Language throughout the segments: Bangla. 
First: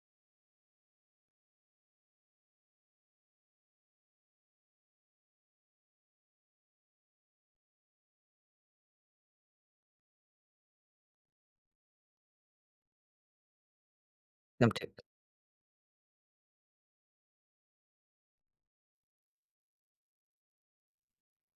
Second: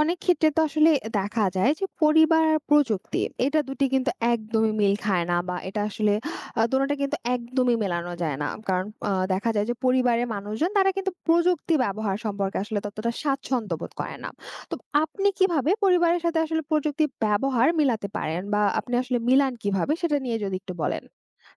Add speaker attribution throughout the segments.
Speaker 1: অনেক ক্ষেত্রে তো আসলে দেখা যায় যে পরিবার আর প্রযুক্তি এটা দুটি কিন্তু একদমই মিল খায় না, বা এটা আসলে দুটোটা কিন্তু একদমই মেলানো যায় না, কারণ দেখা যায় যে পরিবারের মানুষজন তারা কিন্তু প্রযুক্তি ব্যবহার সম্পর্কে আসলে ততটা স্বাচ্ছন্দ্য বোধ করে না।
Speaker 2: একদম
Speaker 1: তো
Speaker 2: ঠিক।
Speaker 1: আপনি কিভাবে পরিবারের সাথে আসলে প্রযুক্তি ব্যবহার মিলাতে পারেন, বা আপনি আসলে মিলান কিভাবে সেটা নিয়ে যদি একটু বলেন।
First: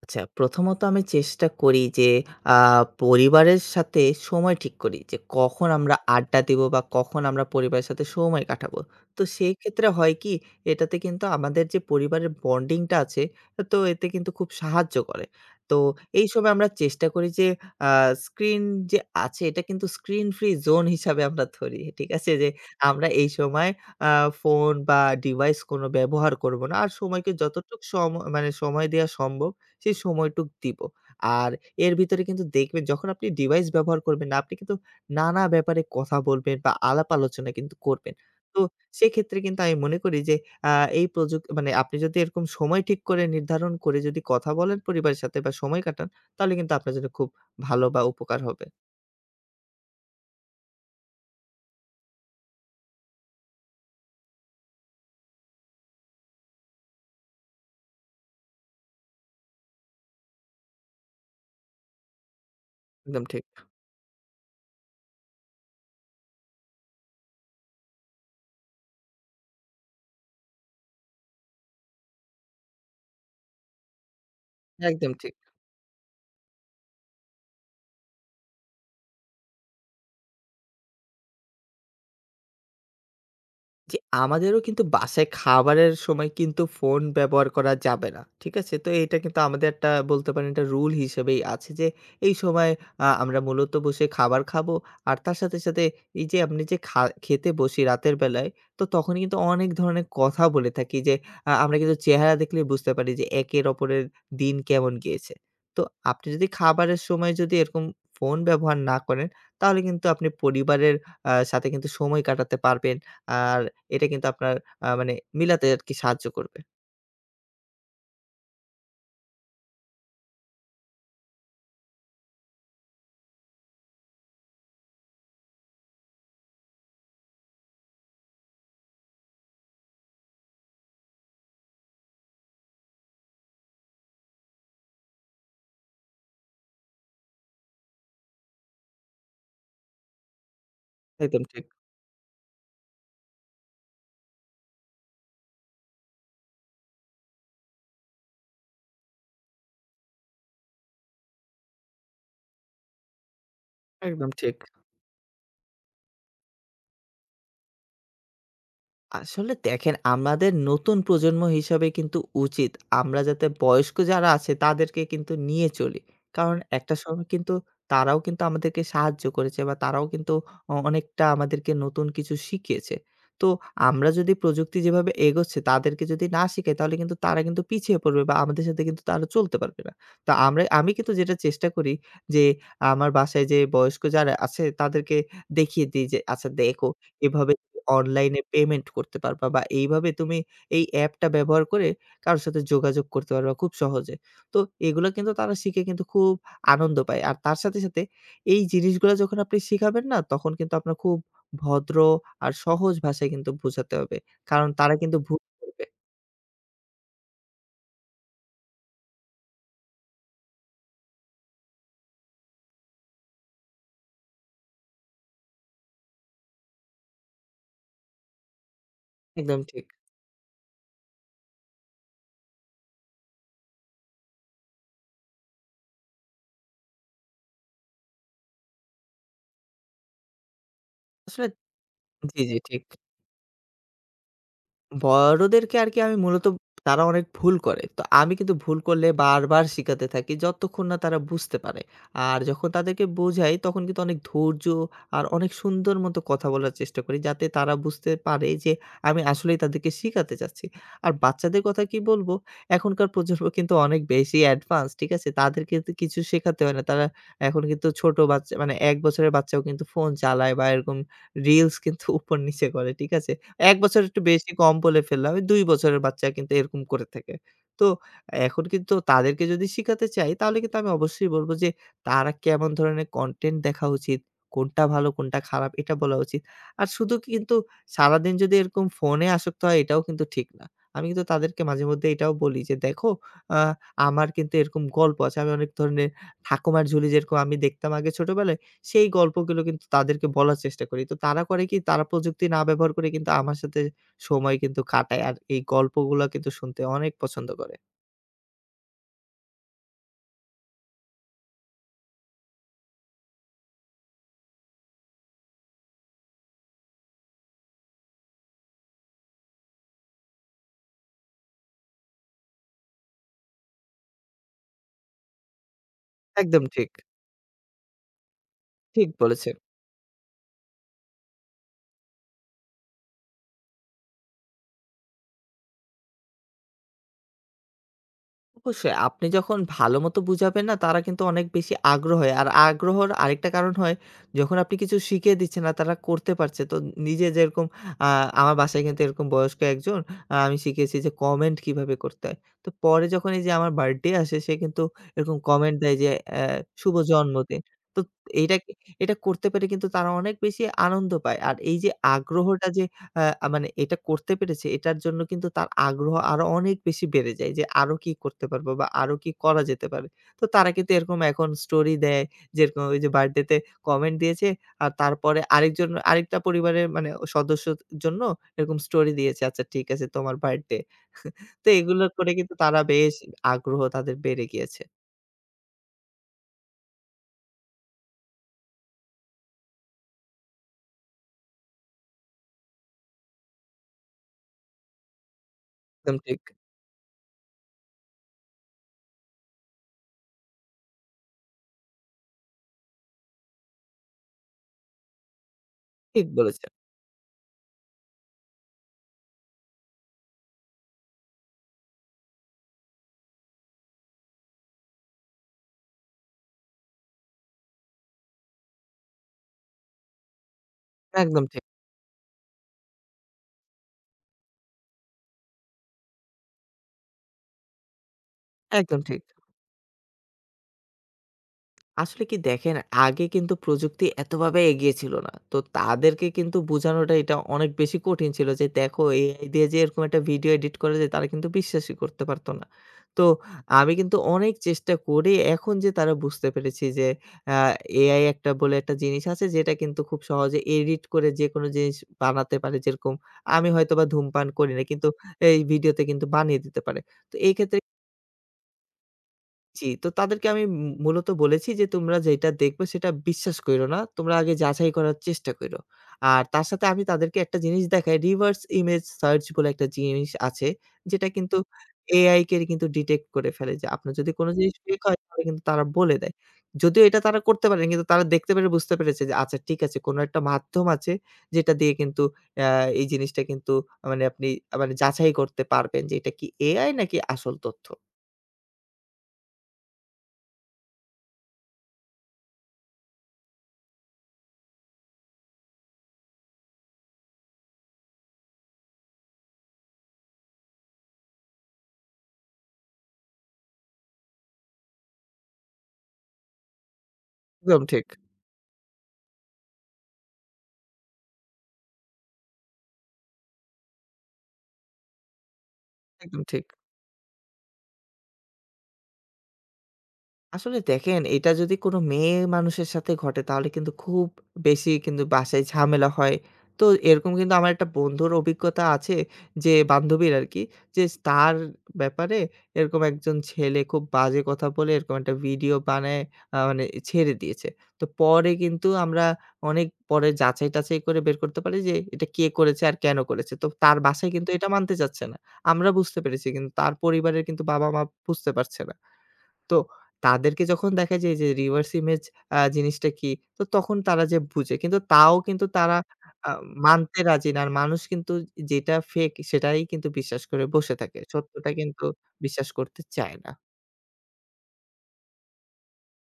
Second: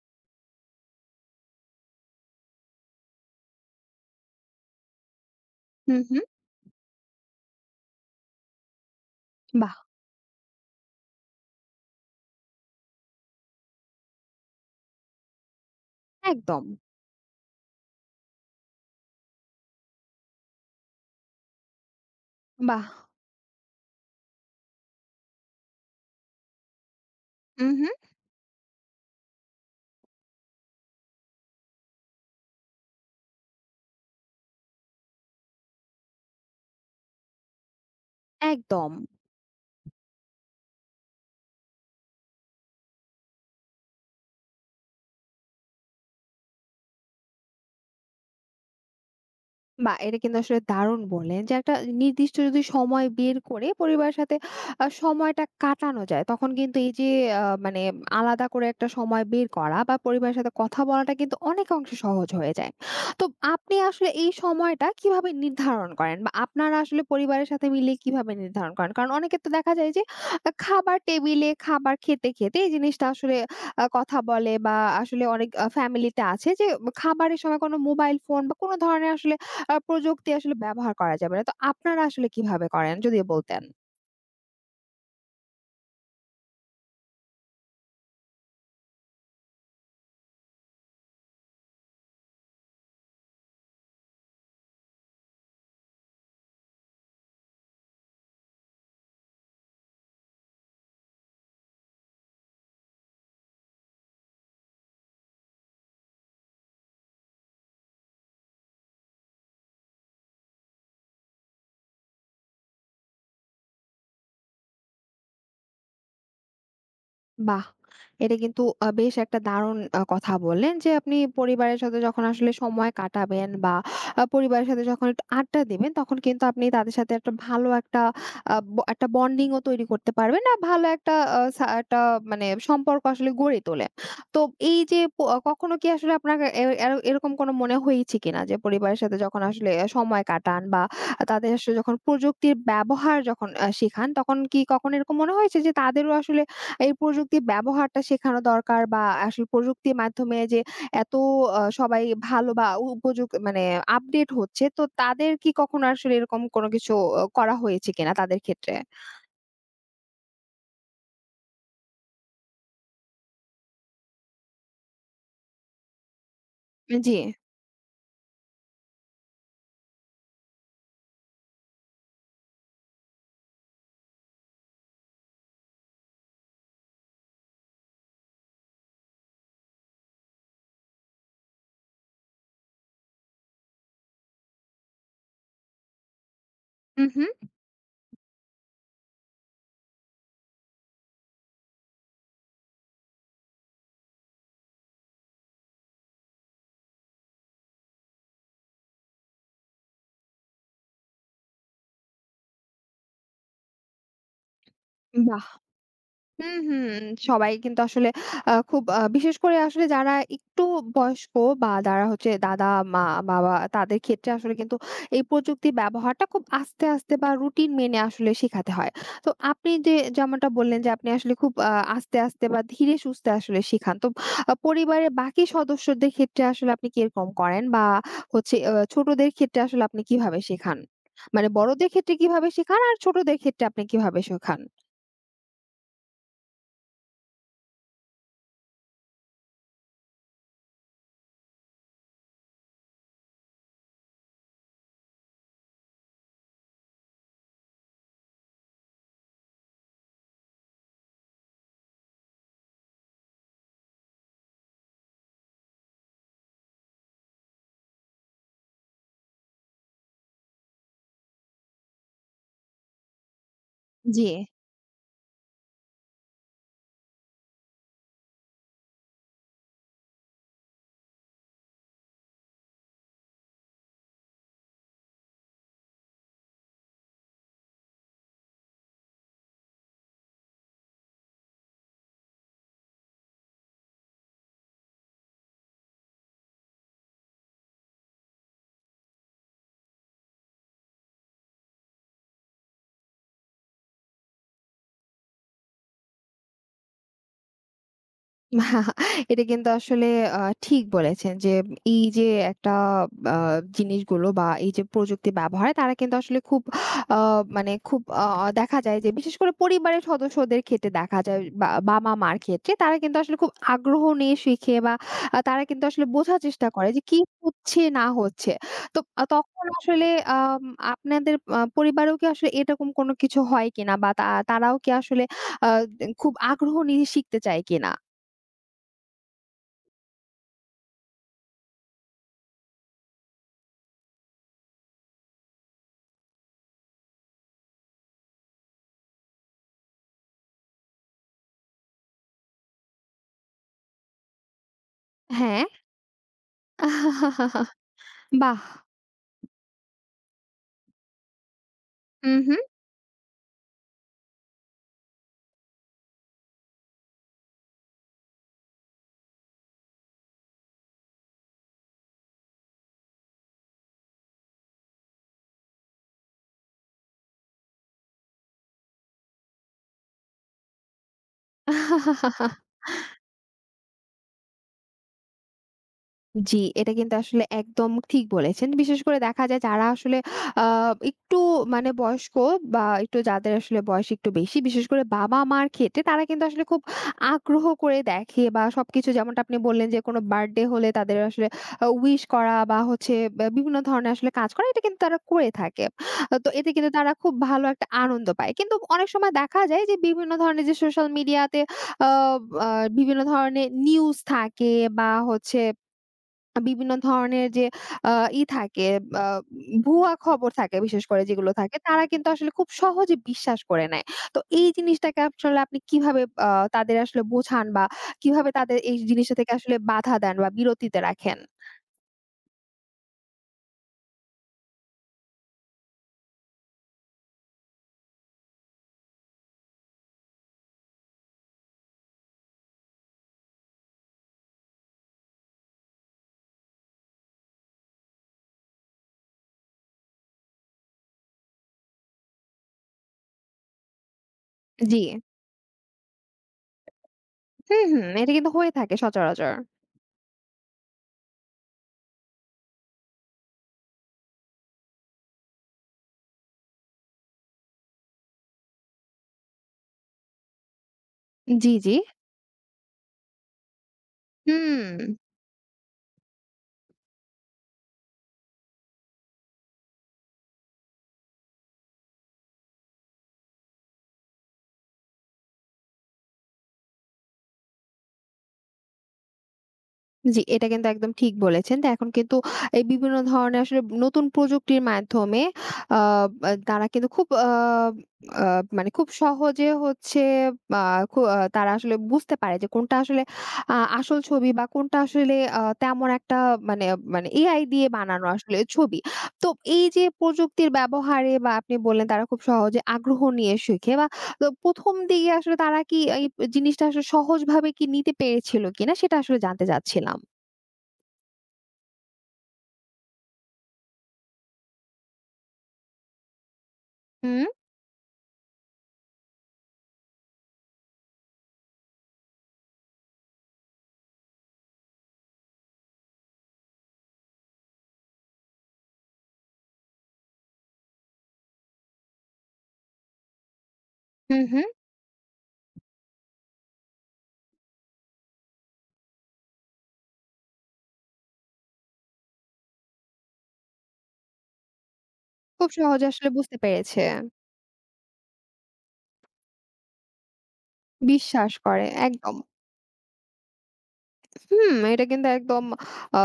Speaker 2: আচ্ছা, প্রথমত আমি চেষ্টা করি যে আ পরিবারের সাথে সময় ঠিক করি যে কখন আমরা
Speaker 1: হুম হুম।
Speaker 2: আড্ডা দিব বা কখন আমরা পরিবারের সাথে সময় কাটাবো। তো সেই
Speaker 1: বাহ।
Speaker 2: ক্ষেত্রে হয় কি, এটাতে কিন্তু আমাদের যে পরিবারের বন্ডিংটা আছে, তো এতে কিন্তু খুব সাহায্য করে। তো এই সময়
Speaker 1: একদম।
Speaker 2: আমরা চেষ্টা করি যে আ স্ক্রিন যে আছে এটা কিন্তু স্ক্রিন ফ্রি জোন হিসাবে আমরা ধরি। ঠিক আছে? যে
Speaker 1: বাহ।
Speaker 2: আমরা এই সময় আ ফোন বা ডিভাইস কোনো ব্যবহার করব না। আর সময়কে
Speaker 1: হুম
Speaker 2: যতটুক
Speaker 1: হুম।
Speaker 2: মানে সময় দেয়া সম্ভব, সেই সময়টুক দিব। আর এর ভিতরে কিন্তু দেখবেন, যখন আপনি ডিভাইস ব্যবহার করবেন না, আপনি কিন্তু নানা ব্যাপারে কথা বলবেন বা আলাপ আলোচনা কিন্তু করবেন। তো
Speaker 1: একদম।
Speaker 2: সেক্ষেত্রে কিন্তু আমি মনে করি যে আ এই মানে আপনি যদি এরকম সময় ঠিক করে নির্ধারণ করে যদি কথা বলেন পরিবারের সাথে বা সময় কাটান, তাহলে কিন্তু আপনার জন্য খুব ভালো বা উপকার হবে।
Speaker 1: বাহ! এটা কিন্তু আসলে দারুণ বললেন যে একটা নির্দিষ্ট যদি সময় বের করে পরিবারের সাথে সময়টা কাটানো যায়। তখন কিন্তু এই যে আ মানে আলাদা করে একটা সময় বের করা বা পরিবারের সাথে কথা বলাটা কিন্তু অনেকাংশে সহজ হয়ে যায়। তো
Speaker 2: একদম ঠিক।
Speaker 1: আপনি আসলে এই সময়টা কিভাবে নির্ধারণ করেন? বা আপনারা আসলে পরিবারের সাথে মিলে কিভাবে নির্ধারণ করেন? কারণ অনেকের তো দেখা যায় যে খাবার টেবিলে খাবার খেতে, খেতে এই জিনিসটা আসলে কথা বলে, বা
Speaker 2: একদম
Speaker 1: আসলে
Speaker 2: ঠিক।
Speaker 1: অনেক ফ্যামিলিতে আছে যে খাবারের সময় কোনো মোবাইল ফোন বা কোনো ধরনের আসলে প্রযুক্তি আসলে ব্যবহার করা যাবে না। তো আপনারা আসলে কিভাবে করেন? যদিও বলতেন।
Speaker 2: জি, আমাদেরও কিন্তু বাসায় খাবারের সময় কিন্তু ফোন ব্যবহার করা যাবে না। ঠিক আছে? তো এটা কিন্তু আমাদের একটা, বলতে পারেন, একটা রুল হিসেবেই আছে যে এই সময় আমরা মূলত বসে খাবার খাবো। আর তার সাথে, সাথে এই যে আপনি যে খেতে বসি রাতের বেলায়, তো তখন কিন্তু অনেক ধরনের কথা বলে থাকি যে আমরা কিন্তু চেহারা দেখলেই বুঝতে পারি যে একের অপরের দিন কেমন গিয়েছে। তো আপনি যদি খাবারের সময় যদি এরকম ফোন ব্যবহার না করেন, তাহলে কিন্তু আপনি পরিবারের সাথে কিন্তু সময় কাটাতে পারবেন। আর এটা কিন্তু আপনার মানে মিলাতে আরকি সাহায্য করবে।
Speaker 1: বাহ! এটা কিন্তু বেশ একটা দারুণ কথা বললেন যে, আপনি পরিবারের সাথে যখন আসলে সময় কাটাবেন, বা পরিবারের সাথে যখন একটু আড্ডা দিবেন, তখন কিন্তু আপনি তাদের সাথে একটা ভালো একটা আ ব একটা বন্ডিং ও তৈরি করতে পারবেন। আর ভালো একটা আ সা একটা সম্পর্ক আসলে গড়ে তোলেন। তো এই যে কখনো কি আসলে আপনার এ এ এরকম কোনো মনে হয়েছে কিনা যে, পরিবারের সাথে যখন আসলে সময় কাটান, বা
Speaker 2: একদম
Speaker 1: তাদের
Speaker 2: ঠিক,
Speaker 1: আসলে যখন প্রযুক্তির ব্যবহার যখন শেখান, তখন কি কখনো এরকম মনে হয়েছে যে, তাদেরও আসলে এই প্রযুক্তির ব্যবহারটা শেখানো দরকার, বা আসলে প্রযুক্তির মাধ্যমে যে এত সবাই ভালো বা উপযোগ মানে আপডেট
Speaker 2: একদম ঠিক।
Speaker 1: হচ্ছে। তো তাদের কি কখনো আসলে এরকম কোনো কিছু করা হয়েছে কিনা তাদের ক্ষেত্রে?
Speaker 2: আসলে দেখেন, আমাদের নতুন প্রজন্ম হিসাবে কিন্তু উচিত আমরা যাতে বয়স্ক যারা আছে তাদেরকে কিন্তু নিয়ে চলি। কারণ একটা
Speaker 1: জি।
Speaker 2: সময় কিন্তু তারাও কিন্তু আমাদেরকে সাহায্য করেছে বা তারাও কিন্তু অনেকটা আমাদেরকে নতুন কিছু শিখিয়েছে। তো আমরা যদি প্রযুক্তি যেভাবে এগোচ্ছে তাদেরকে যদি না শিখাই, তাহলে কিন্তু তারা কিন্তু পিছিয়ে পড়বে বা আমাদের সাথে কিন্তু তারা চলতে পারবে না। তো আমরা, আমি কিন্তু যেটা চেষ্টা করি যে আমার বাসায় যে বয়স্ক যারা আছে তাদেরকে দেখিয়ে দিই যে, "আচ্ছা দেখো,
Speaker 1: হু, হু।
Speaker 2: এভাবে অনলাইনে পেমেন্ট করতে পারবা বা এইভাবে তুমি এই অ্যাপটা ব্যবহার করে কারো সাথে যোগাযোগ করতে পারবা খুব সহজে।" তো এগুলা কিন্তু তারা শিখে কিন্তু খুব আনন্দ পায়। আর তার সাথে, সাথে এই জিনিসগুলা যখন আপনি শিখাবেন, না তখন কিন্তু আপনার খুব ভদ্র আর সহজ ভাষায় কিন্তু বোঝাতে হবে। কারণ তারা কিন্তু ভুল
Speaker 1: বাহ!
Speaker 2: করবে।
Speaker 1: হুম, হুম। সবাই কিন্তু আসলে খুব বিশেষ করে আসলে যারা একটু বয়স্ক, বা যারা হচ্ছে দাদা, মা, বাবা তাদের ক্ষেত্রে আসলে কিন্তু এই প্রযুক্তি ব্যবহারটা খুব আস্তে, আস্তে বা রুটিন মেনে আসলে শেখাতে হয়। তো
Speaker 2: একদম
Speaker 1: আপনি
Speaker 2: ঠিক।
Speaker 1: যে যেমনটা বললেন যে আপনি আসলে খুব আস্তে, আস্তে বা ধীরে সুস্থে আসলে শেখান। তো পরিবারের বাকি সদস্যদের ক্ষেত্রে আসলে আপনি কিরকম করেন? বা হচ্ছে ছোটদের ক্ষেত্রে আসলে আপনি কিভাবে শেখান? মানে
Speaker 2: আসলে
Speaker 1: বড়দের ক্ষেত্রে
Speaker 2: জি,
Speaker 1: কিভাবে
Speaker 2: জি
Speaker 1: শেখান
Speaker 2: ঠিক।
Speaker 1: আর ছোটদের ক্ষেত্রে আপনি কিভাবে শেখান?
Speaker 2: বড়দেরকে আরকি আমি মূলত তারা অনেক ভুল করে। তো আমি কিন্তু ভুল করলে বারবার শিখাতে থাকি যতক্ষণ না তারা বুঝতে পারে। আর যখন তাদেরকে বোঝাই, তখন কিন্তু অনেক ধৈর্য আর অনেক সুন্দর মতো কথা বলার চেষ্টা করি যাতে তারা বুঝতে পারে যে আমি আসলেই তাদেরকে শিখাতে চাচ্ছি। আর বাচ্চাদের কথা কি বলবো? এখনকার প্রজন্ম কিন্তু অনেক বেশি অ্যাডভান্স, ঠিক আছে? তাদেরকে তো কিছু শেখাতে হয় না। তারা এখন কিন্তু ছোট বাচ্চা মানে ১ বছরের বাচ্চাও কিন্তু ফোন চালায় বা এরকম রিলস কিন্তু উপর নিচে করে, ঠিক আছে? ১ বছর একটু
Speaker 1: জি।
Speaker 2: বেশি কম বলে ফেললাম। ওই ২ বছরের বাচ্চা কিন্তু এরকম করে থাকে। তো এখন কিন্তু তাদেরকে যদি শিখাতে চাই, তাহলে কিন্তু আমি অবশ্যই বলব যে, তারা কেমন ধরনের কনটেন্ট দেখা উচিত, কোনটা ভালো কোনটা খারাপ এটা বলা উচিত। আর শুধু কি কিন্তু সারাদিন যদি এরকম ফোনে আসক্ত হয়, এটাও কিন্তু ঠিক না। আমি কিন্তু তাদেরকে মাঝেমধ্যে এটাও বলি যে, "দেখো আ আমার কিন্তু এরকম গল্প আছে। আমি অনেক ধরনের ঠাকুমার ঝুলি যেরকম আমি দেখতাম আগে ছোটবেলায়।" সেই গল্পগুলো কিন্তু তাদেরকে বলার চেষ্টা করি। তো তারা করে কি? তারা প্রযুক্তি না ব্যবহার করে কিন্তু আমার সাথে সময় কিন্তু কাটায়। আর এই গল্পগুলা কিন্তু শুনতে অনেক পছন্দ করে।
Speaker 1: না, এটা কিন্তু আসলে আ ঠিক বলেছেন যে, এই যে একটা আ জিনিসগুলো, বা এই যে প্রযুক্তি ব্যবহার, তারা কিন্তু আসলে খুব আ মানে খুব দেখা যায় যে বিশেষ করে পরিবারের সদস্যদের ক্ষেত্রে দেখা যায়, বা বাবা-মার ক্ষেত্রে তারা কিন্তু আসলে খুব আগ্রহ নিয়ে শিখে, বা তারা কিন্তু আসলে বোঝার
Speaker 2: একদম
Speaker 1: চেষ্টা করে
Speaker 2: ঠিক।
Speaker 1: যে কি হচ্ছে না হচ্ছে। তো
Speaker 2: ঠিক বলেছেন।
Speaker 1: তখন আসলে আম আপনাদের পরিবারেও কি আসলে এরকম কোনো কিছু হয় কিনা, বা তারাও কি আসলে আ খুব আগ্রহ নিয়ে শিখতে চায় কিনা?
Speaker 2: অবশ্যই আপনি যখন ভালো মতো বুঝাবেন, না তারা কিন্তু অনেক বেশি আগ্রহ হয়। আর আগ্রহর আরেকটা কারণ হয় যখন আপনি কিছু শিখিয়ে দিচ্ছেন আর তারা করতে পারছে। তো নিজে যেরকম আ আমার বাসায় কিন্তু এরকম বয়স্ক একজন আমি শিখিয়েছি যে কমেন্ট কিভাবে করতে হয়। তো পরে যখন এই যে আমার বার্থডে আসে, সে কিন্তু এরকম
Speaker 1: হ্যাঁ,
Speaker 2: কমেন্ট দেয় যে শুভ জন্মদিন। তো এইটা
Speaker 1: বাহ!
Speaker 2: এটা করতে পেরে কিন্তু তারা অনেক বেশি আনন্দ পায়। আর এই যে
Speaker 1: হু,
Speaker 2: আগ্রহটা যে, হ্যাঁ, মানে এটা করতে পেরেছে এটার জন্য কিন্তু তার আগ্রহ আরো অনেক বেশি বেড়ে যায় যে আরো কি করতে পারবো বা আরো কি করা যেতে পারে। তো তারা কিন্তু এরকম এখন স্টোরি দেয় যেরকম ওই যে বার্থডেতে কমেন্ট দিয়েছে। আর তারপরে আরেকজন আরেকটা পরিবারের মানে সদস্যর জন্য এরকম স্টোরি দিয়েছে, "আচ্ছা ঠিক আছে, তোমার বার্থডে।" তো এগুলো করে কিন্তু তারা বেশ আগ্রহ তাদের বেড়ে গিয়েছে।
Speaker 1: জি, এটা কিন্তু আসলে একদম ঠিক বলেছেন। বিশেষ করে দেখা যায় যারা আসলে আ একটু মানে বয়স্ক, বা একটু যাদের আসলে বয়স একটু বেশি, বিশেষ করে বাবা-মার ক্ষেত্রে
Speaker 2: একদম
Speaker 1: তারা
Speaker 2: ঠিক।
Speaker 1: কিন্তু আসলে খুব আগ্রহ করে দেখে বা সবকিছু যেমনটা আপনি বললেন যে কোনো বার্থডে হলে তাদের আসলে উইশ করা বা হচ্ছে বা বিভিন্ন ধরনের আসলে কাজ করা এটা কিন্তু তারা করে থাকে।
Speaker 2: ঠিক
Speaker 1: তো এতে
Speaker 2: বলেছেন।
Speaker 1: কিন্তু তারা খুব ভালো একটা আনন্দ পায়। কিন্তু অনেক সময় দেখা যায় যে বিভিন্ন ধরনের যে সোশ্যাল মিডিয়াতে আ আ বিভিন্ন ধরনের নিউজ থাকে, বা হচ্ছে বিভিন্ন ধরনের যে আ ই থাকে আ ভুয়া খবর থাকে, বিশেষ করে
Speaker 2: একদম
Speaker 1: যেগুলো
Speaker 2: ঠিক,
Speaker 1: থাকে তারা কিন্তু আসলে খুব সহজে বিশ্বাস করে নেয়। তো এই জিনিসটাকে আসলে আপনি কিভাবে তাদের আসলে বোঝান, বা কিভাবে তাদের এই
Speaker 2: একদম ঠিক।
Speaker 1: জিনিসটা থেকে আসলে বাধা দেন বা বিরতিতে রাখেন?
Speaker 2: আসলে কি, দেখেন, আগে কিন্তু প্রযুক্তি এতভাবে এগিয়ে ছিল না। তো তাদেরকে কিন্তু বোঝানোটা এটা অনেক বেশি কঠিন ছিল যে, দেখো AI দিয়ে যে এরকম একটা ভিডিও এডিট করা যায়, তারা কিন্তু বিশ্বাসই করতে পারত না। তো আমি কিন্তু অনেক চেষ্টা করে এখন যে তারা বুঝতে পেরেছি যে, আ AI একটা বলে একটা জিনিস আছে যেটা কিন্তু খুব সহজে এডিট করে যেকোনো জিনিস বানাতে পারে। যেরকম আমি হয়তোবা ধূমপান করি না,
Speaker 1: জি।
Speaker 2: কিন্তু এই ভিডিওতে কিন্তু বানিয়ে দিতে পারে। তো এই ক্ষেত্রে
Speaker 1: হুম, হুম। এটা কিন্তু হয়ে থাকে সচরাচর।
Speaker 2: জি, তো তাদেরকে আমি মূলত বলেছি যে, "তোমরা যেটা দেখবে সেটা বিশ্বাস কইরো না। তোমরা আগে যাচাই করার চেষ্টা কইরো।" আর তার সাথে আমি তাদেরকে একটা জিনিস দেখাই, reverse image search বলে একটা জিনিস আছে। যেটা কিন্তু
Speaker 1: জি, জি।
Speaker 2: AI কে কিন্তু ডিটেক্ট করে ফেলে যে, আপনার যদি কোন জিনিস
Speaker 1: হুম।
Speaker 2: ফেক হয় তাহলে কিন্তু তারা বলে দেয়। যদিও এটা তারা করতে পারেনি, কিন্তু তারা দেখতে পেরে বুঝতে পেরেছে যে, আচ্ছা ঠিক আছে, কোন একটা মাধ্যম আছে যেটা দিয়ে কিন্তু অ্যা এই জিনিসটা কিন্তু মানে আপনি মানে যাচাই করতে পারবেন যে, এটা কি AI নাকি আসল তথ্য।
Speaker 1: জি, এটা কিন্তু একদম ঠিক বলেছেন। তো এখন কিন্তু এই বিভিন্ন ধরনের আসলে নতুন প্রযুক্তির মাধ্যমে আ বা তারা কিন্তু খুব আ আ মানে খুব সহজে হচ্ছে আ খু আ তারা আসলে বুঝতে পারে যে কোনটা আসলে আসল ছবি, বা কোনটা আসলে তেমন একটা মানে মানে এআই
Speaker 2: একদম
Speaker 1: দিয়ে
Speaker 2: ঠিক,
Speaker 1: বানানো আসলে ছবি। তো এই যে প্রযুক্তির ব্যবহারে বা আপনি বললেন তারা খুব সহজে আগ্রহ নিয়ে শেখে, বা তো ১ম দিকে আসলে তারা কি এই
Speaker 2: একদম ঠিক।
Speaker 1: জিনিসটা আসলে সহজভাবে কি নিতে পেরেছিল কিনা সেটা আসলে জানতে চাচ্ছিলাম?
Speaker 2: আসলে দেখেন, এটা যদি কোনো মেয়ে মানুষের সাথে ঘটে, তাহলে কিন্তু খুব বেশি কিন্তু বাসায় ঝামেলা হয়। তো এরকম
Speaker 1: হুম,
Speaker 2: কিন্তু আমার একটা বন্ধুর অভিজ্ঞতা আছে, যে বান্ধবীর আরকি, যে তার ব্যাপারে এরকম একজন ছেলে খুব বাজে কথা বলে এরকম একটা ভিডিও বানায় মানে ছেড়ে দিয়েছে। তো পরে কিন্তু আমরা অনেক পরে যাচাই-টাচাই করে বের করতে পারি যে এটা কে করেছে আর কেন করেছে। তো তার বাসায়
Speaker 1: হুম,
Speaker 2: কিন্তু
Speaker 1: হুম।
Speaker 2: এটা মানতে চাচ্ছে না। আমরা বুঝতে পেরেছি কিন্তু তার পরিবারের কিন্তু বাবা-মা বুঝতে পারছে না। তো তাদেরকে যখন দেখা যায় যে reverse image জিনিসটা কি? তো তখন তারা যে বুঝে। কিন্তু তাও কিন্তু
Speaker 1: খুব
Speaker 2: তারা
Speaker 1: সহজে আসলে
Speaker 2: আ
Speaker 1: বুঝতে পেরেছে।
Speaker 2: মানতে রাজি না। আর মানুষ কিন্তু যেটা fake সেটাই কিন্তু বিশ্বাস করে বসে থাকে।
Speaker 1: বিশ্বাস
Speaker 2: সত্যটা
Speaker 1: করে
Speaker 2: কিন্তু
Speaker 1: একদম।
Speaker 2: বিশ্বাস করতে চায় না।
Speaker 1: হুম, এটা কিন্তু একদম আ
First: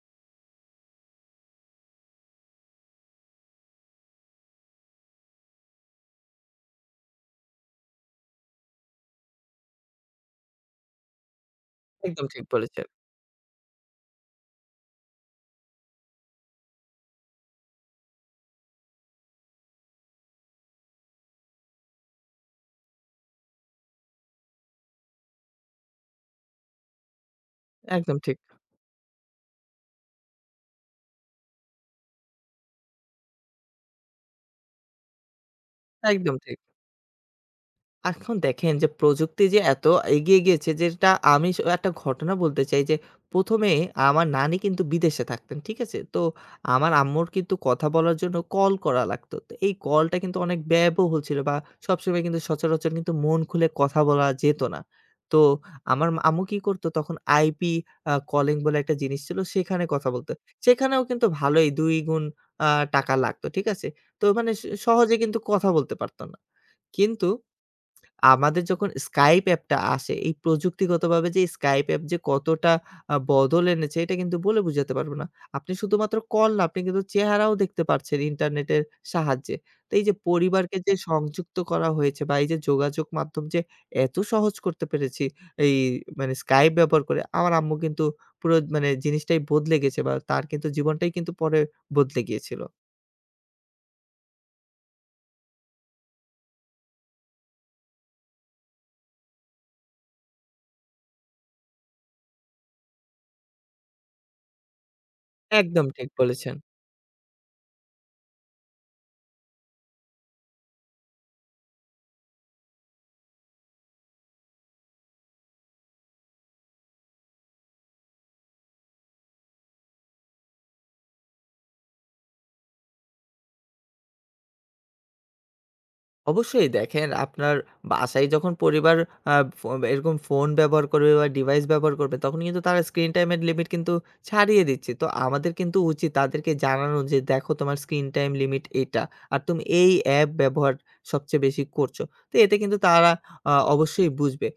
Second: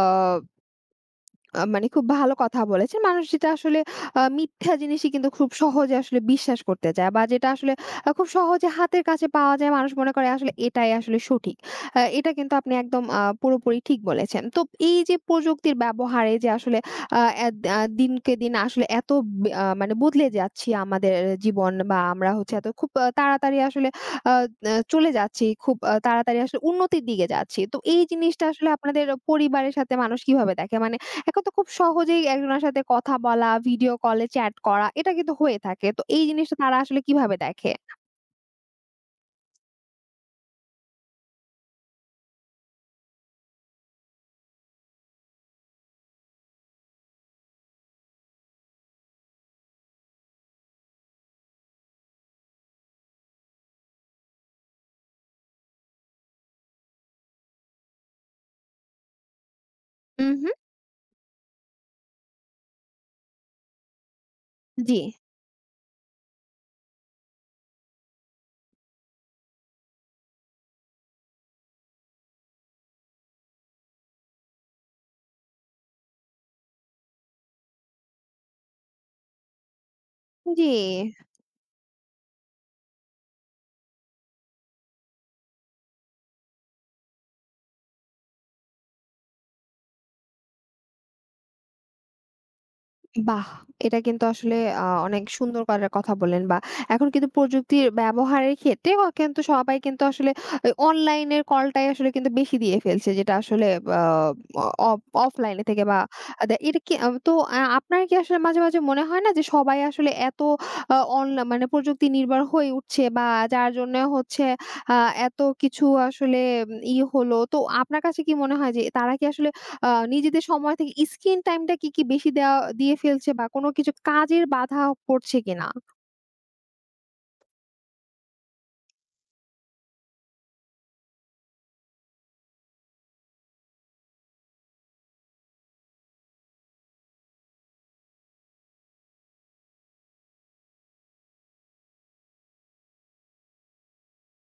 Speaker 1: আ মানে খুব ভালো কথা বলেছেন। মানুষ যেটা আসলে মিথ্যা জিনিসই কিন্তু খুব সহজে আসলে বিশ্বাস করতে চায়, বা যেটা আসলে খুব সহজে হাতের কাছে পাওয়া যায় মানুষ মনে করে আসলে এটাই আসলে সঠিক।
Speaker 2: একদম
Speaker 1: এটা
Speaker 2: ঠিক
Speaker 1: কিন্তু আপনি
Speaker 2: বলেছেন।
Speaker 1: একদম পুরোপুরি ঠিক বলেছেন। তো এই যে প্রযুক্তির ব্যবহারে যে আসলে আ এদ আ দিনকে দিন আসলে এত বে আ মানে বদলে যাচ্ছি আমাদের জীবন, বা আমরা হচ্ছে এত খুব তাড়াতাড়ি আসলে আ আ চলে যাচ্ছি। খুব তাড়াতাড়ি আসলে উন্নতির দিকে যাচ্ছি। তো এই
Speaker 2: একদম ঠিক,
Speaker 1: জিনিসটা আসলে আপনাদের পরিবারের সাথে মানুষ কিভাবে দেখে? মানে এখন তো খুব সহজেই একজনের সাথে কথা বলা, ভিডিও কলে চ্যাট করা এটা কিন্তু হয়ে থাকে। তো এই
Speaker 2: একদম
Speaker 1: জিনিসটা
Speaker 2: ঠিক।
Speaker 1: তারা আসলে কিভাবে দেখে?
Speaker 2: এখন দেখেন যে প্রযুক্তি যে এত এগিয়ে গিয়েছে, যেটা আমি একটা ঘটনা বলতে চাই যে ১ম এ আমার নানি কিন্তু বিদেশে থাকতেন। ঠিক আছে? তো আমার আম্মুর কিন্তু কথা বলার জন্য কল করা লাগতো। তো এই কলটা কিন্তু অনেক ব্যয়বহুল ছিল বা সবসময় কিন্তু সচরাচর কিন্তু মন খুলে কথা বলা যেত না। তো আমার আম্মু কি করতো তখন IP কলিং বলে একটা জিনিস ছিল, সেখানে কথা
Speaker 1: হুম,
Speaker 2: বলতো।
Speaker 1: হুম।
Speaker 2: সেখানেও কিন্তু ভালোই ২ গুণ আ টাকা লাগতো। ঠিক আছে? তো মানে
Speaker 1: জি।
Speaker 2: সহজে কিন্তু কথা বলতে পারত না। কিন্তু আমাদের যখন Skype অ্যাপটা আসে, এই প্রযুক্তিগতভাবে যে Skype অ্যাপ যে কতটা বদল এনেছে, এটা কিন্তু বলে বুঝাতে পারব না। আপনি শুধুমাত্র কল না, আপনি কিন্তু চেহারাও দেখতে পারছেন ইন্টারনেটের সাহায্যে। তো এই যে
Speaker 1: জি।
Speaker 2: পরিবারকে যে সংযুক্ত করা হয়েছে বা এই যে যোগাযোগ মাধ্যম যে এত সহজ করতে পেরেছি, এই মানে Skype ব্যবহার করে, আমার আম্মু কিন্তু পুরো মানে জিনিসটাই বদলে গেছে বা তার কিন্তু জীবনটাই কিন্তু পরে বদলে গিয়েছিল।
Speaker 1: বাহ! এটা কিন্তু আসলে অনেক সুন্দর করার কথা বললেন, বা এখন কিন্তু প্রযুক্তির ব্যবহারের ক্ষেত্রে কিন্তু সবাই কিন্তু আসলে অনলাইনের কলটাই আসলে কিন্তু বেশি দিয়ে ফেলছে। যেটা আসলে আ অ অফ অফলাইনে থেকে
Speaker 2: একদম
Speaker 1: বা
Speaker 2: ঠিক বলেছেন।
Speaker 1: এটা কি আ তো আ আপনার কি আসলে মাঝে, মাঝে মনে হয় না যে সবাই আসলে এত আ অনলা মানে প্রযুক্তি নির্ভর হয়ে উঠছে, বা যার জন্য হচ্ছে আ এত কিছু আসলে উম ই হলো। তো আপনার কাছে কি মনে হয় যে তারা কি আসলে নিজেদের সময় থেকে স্ক্রিন টাইমটা কি বেশি দিয়ে ফেলছে, বা কোনো কিছু কাজের বাধা পড়ছে কিনা?
Speaker 2: অবশ্যই দেখেন, আপনার বাসায় যখন পরিবার আ ফো এরকম ফোন ব্যবহার করবে বা ডিভাইস ব্যবহার করবে, তখন কিন্তু তারা স্ক্রিন টাইমের লিমিট কিন্তু ছাড়িয়ে দিচ্ছে। তো আমাদের কিন্তু উচিত তাদেরকে জানানো যে, দেখো তোমার স্ক্রিন টাইম লিমিট এটা। আর তুমি এই অ্যাপ ব্যবহার সবচেয়ে বেশি করছো। তো এতে কিন্তু তারা অবশ্যই বুঝবে।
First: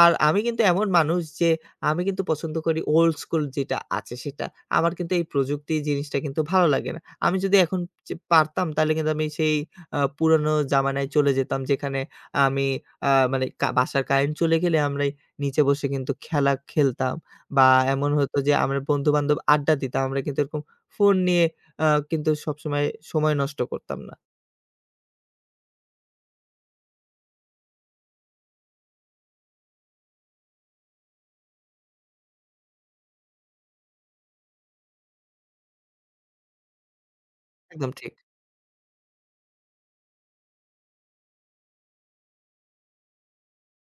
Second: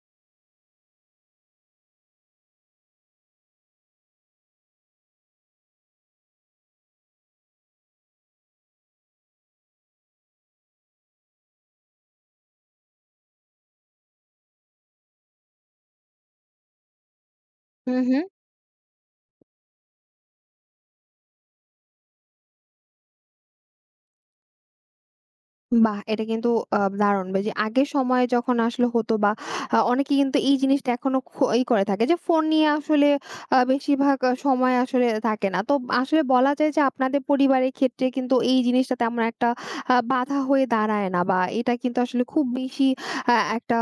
Speaker 2: আর আমি কিন্তু এমন মানুষ যে আমি কিন্তু পছন্দ করি ওল্ড স্কুল যেটা আছে সেটা। আমার কিন্তু এই প্রযুক্তি জিনিসটা কিন্তু ভালো লাগে না। আমি যদি এখন পারতাম, তাহলে কিন্তু আমি সেই পুরানো জামানায় চলে যেতাম যেখানে আমি মানে বাসার কারেন্ট চলে গেলে আমরা নিচে বসে কিন্তু খেলা খেলতাম বা
Speaker 1: হুম,
Speaker 2: এমন
Speaker 1: হুম।
Speaker 2: হতো যে আমরা বন্ধু-বান্ধব আড্ডা দিতাম। আমরা কিন্তু এরকম ফোন নিয়ে আ কিন্তু সবসময় সময় নষ্ট করতাম না।
Speaker 1: বাহ! এটা কিন্তু দারুণ। বা যে আগের সময়ে যখন আসলে হতো, বা অনেকে কিন্তু এই জিনিসটা এখনো খ ই করে থাকে যে ফোন নিয়ে আসলে বেশিরভাগ সময় আসলে থাকে না। তো আসলে বলা যায় যে আপনাদের পরিবারের
Speaker 2: একদম
Speaker 1: ক্ষেত্রে
Speaker 2: ঠিক,
Speaker 1: কিন্তু এই জিনিসটা তেমন একটা বাধা হয়ে দাঁড়ায় না, বা এটা কিন্তু আসলে খুব বেশি একটা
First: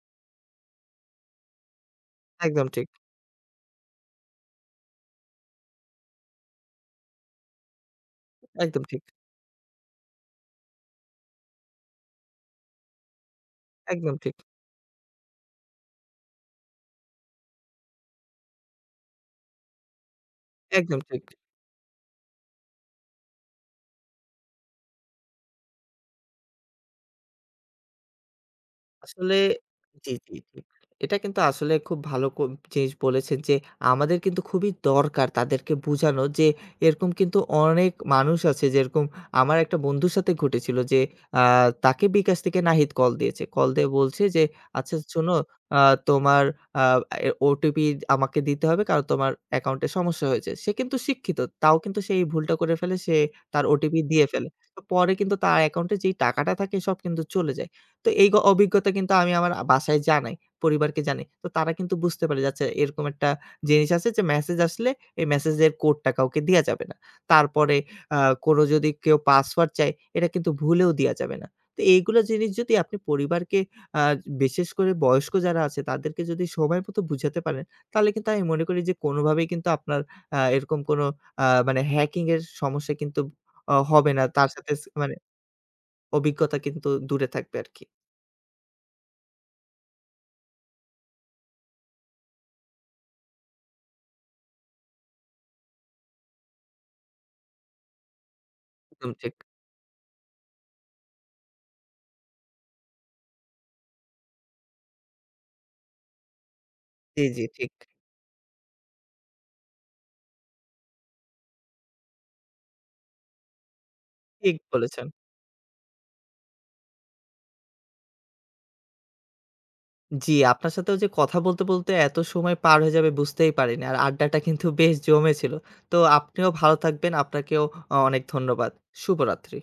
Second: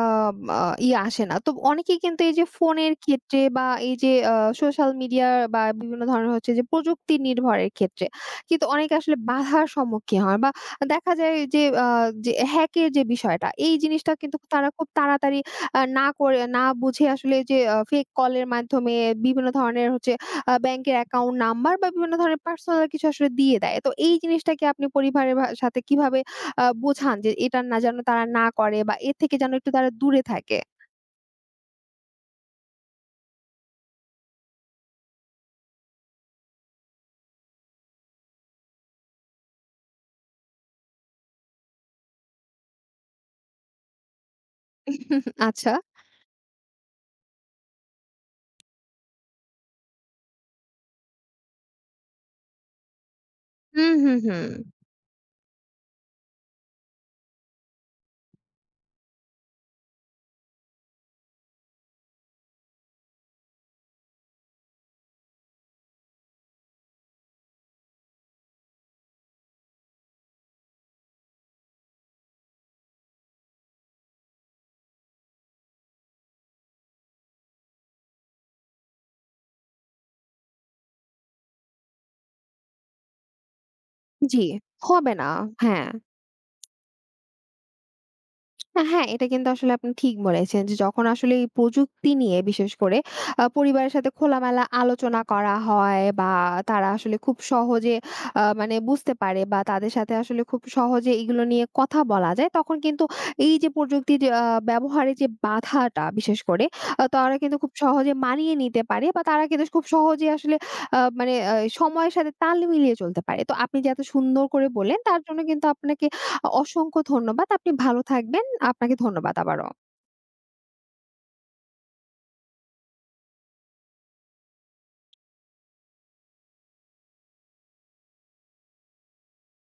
Speaker 1: আ ই আসে না। তো অনেকেই কিন্তু এই যে
Speaker 2: একদম ঠিক,
Speaker 1: ফোনের ক্ষেত্রে, বা এই যে সোশ্যাল মিডিয়া বা বিভিন্ন ধরনের হচ্ছে যে প্রযুক্তি নির্ভরের ক্ষেত্রে কিন্তু
Speaker 2: একদম
Speaker 1: অনেকে
Speaker 2: ঠিক,
Speaker 1: আসলে বাধার সম্মুখীন হয়, বা দেখা যায় যে যে হ্যাকের যে বিষয়টা এই জিনিসটা
Speaker 2: একদম ঠিক,
Speaker 1: কিন্তু তারা খুব তাড়াতাড়ি না করে না বুঝে আসলে যে ফেক কলের মাধ্যমে বিভিন্ন ধরনের হচ্ছে ব্যাংকের
Speaker 2: একদম ঠিক।
Speaker 1: অ্যাকাউন্ট নাম্বার, বা বিভিন্ন ধরনের পার্সোনাল কিছু আসলে দিয়ে দেয়। তো এই জিনিসটাকে আপনি পরিবারের সাথে কিভাবে বোঝান যে এটা না যেন তারা না করে, বা এর
Speaker 2: আসলে
Speaker 1: থেকে যেন একটু তারা
Speaker 2: জি,
Speaker 1: দূরে
Speaker 2: জি,
Speaker 1: থাকে?
Speaker 2: জি। এটা কিন্তু আসলে খুব ভালো জিনিস বলেছেন যে, আমাদের কিন্তু খুবই দরকার তাদেরকে বুঝানো যে, এরকম কিন্তু অনেক মানুষ আছে, যেরকম আমার একটা বন্ধুর সাথে ঘটেছিল যে, আ তাকে বিকাশ থেকে নাহিদ কল দিয়েছে। কল দিয়ে বলছে যে, "আচ্ছা শোনো,
Speaker 1: আচ্ছা।
Speaker 2: আ তোমার আ এ OTP আমাকে দিতে হবে কারণ তোমার অ্যাকাউন্টে সমস্যা হয়েছে।" সে কিন্তু শিক্ষিত। তাও কিন্তু সে এই ভুলটা করে ফেলে। সে তার
Speaker 1: হুম,
Speaker 2: OTP
Speaker 1: হুম,
Speaker 2: দিয়ে
Speaker 1: হুম।
Speaker 2: ফেলে। তো পরে কিন্তু তার অ্যাকাউন্টে যেই টাকাটা থাকে সব কিন্তু চলে যায়। তো এই অভিজ্ঞতা কিন্তু আমি আমার বাসায় জানাই, পরিবারকে জানাই। তো তারা কিন্তু বুঝতে পারে যে, আচ্ছা এরকম একটা জিনিস আছে যে মেসেজ আসলে এই মেসেজের কোডটা কাউকে দেয়া যাবে না। তারপরে আ কোনো যদি কেউ পাসওয়ার্ড চায়, এটা কিন্তু ভুলেও দেয়া যাবে না। তো এইগুলা জিনিস যদি আপনি পরিবারকে আ বিশেষ করে বয়স্ক যারা আছে তাদেরকে যদি সময় মতো বুঝাতে পারেন, তাহলে কিন্তু আমি মনে করি যে কোনোভাবেই কিন্তু আপনার এরকম কোনো মানে হ্যাকিং এর সমস্যা কিন্তু হবে না।
Speaker 1: জি,
Speaker 2: তার সাথে
Speaker 1: হবে
Speaker 2: মানে
Speaker 1: না। হ্যাঁ।
Speaker 2: অভিজ্ঞতা কিন্তু দূরে থাকবে আরকি।
Speaker 1: হ্যাঁ, এটা কিন্তু আসলে আপনি ঠিক বলেছেন যে যখন আসলে এই প্রযুক্তি নিয়ে বিশেষ করে পরিবারের সাথে খোলামেলা আলোচনা করা হয়, বা তারা আসলে খুব সহজে আ মানে
Speaker 2: একদম
Speaker 1: বুঝতে
Speaker 2: ঠিক।
Speaker 1: পারে, বা তাদের সাথে আসলে খুব সহজে এগুলো নিয়ে কথা বলা যায় তখন কিন্তু এই যে প্রযুক্তির ব্যবহারে যে বাধাটা বিশেষ করে
Speaker 2: জি,
Speaker 1: তারা
Speaker 2: জি,
Speaker 1: কিন্তু খুব
Speaker 2: ঠিক।
Speaker 1: সহজে মানিয়ে নিতে পারে, বা তারা কিন্তু খুব সহজে আসলে আ মানে আ সময়ের সাথে তাল মিলিয়ে চলতে পারে। তো আপনি যে এত সুন্দর
Speaker 2: ঠিক
Speaker 1: করে বললেন
Speaker 2: বলেছেন।
Speaker 1: তার জন্য কিন্তু আপনাকে অসংখ্য ধন্যবাদ। আপনি ভালো থাকবেন। আপনাকে ধন্যবাদ আবারও।
Speaker 2: জি, আপনার সাথেও যে কথা বলতে, বলতে এত সময় পার হয়ে যাবে বুঝতেই পারিনি। আর আড্ডাটা কিন্তু বেশ জমেছিল। তো আপনিও ভালো থাকবেন। আপনাকেও অনেক ধন্যবাদ। শুভরাত্রি।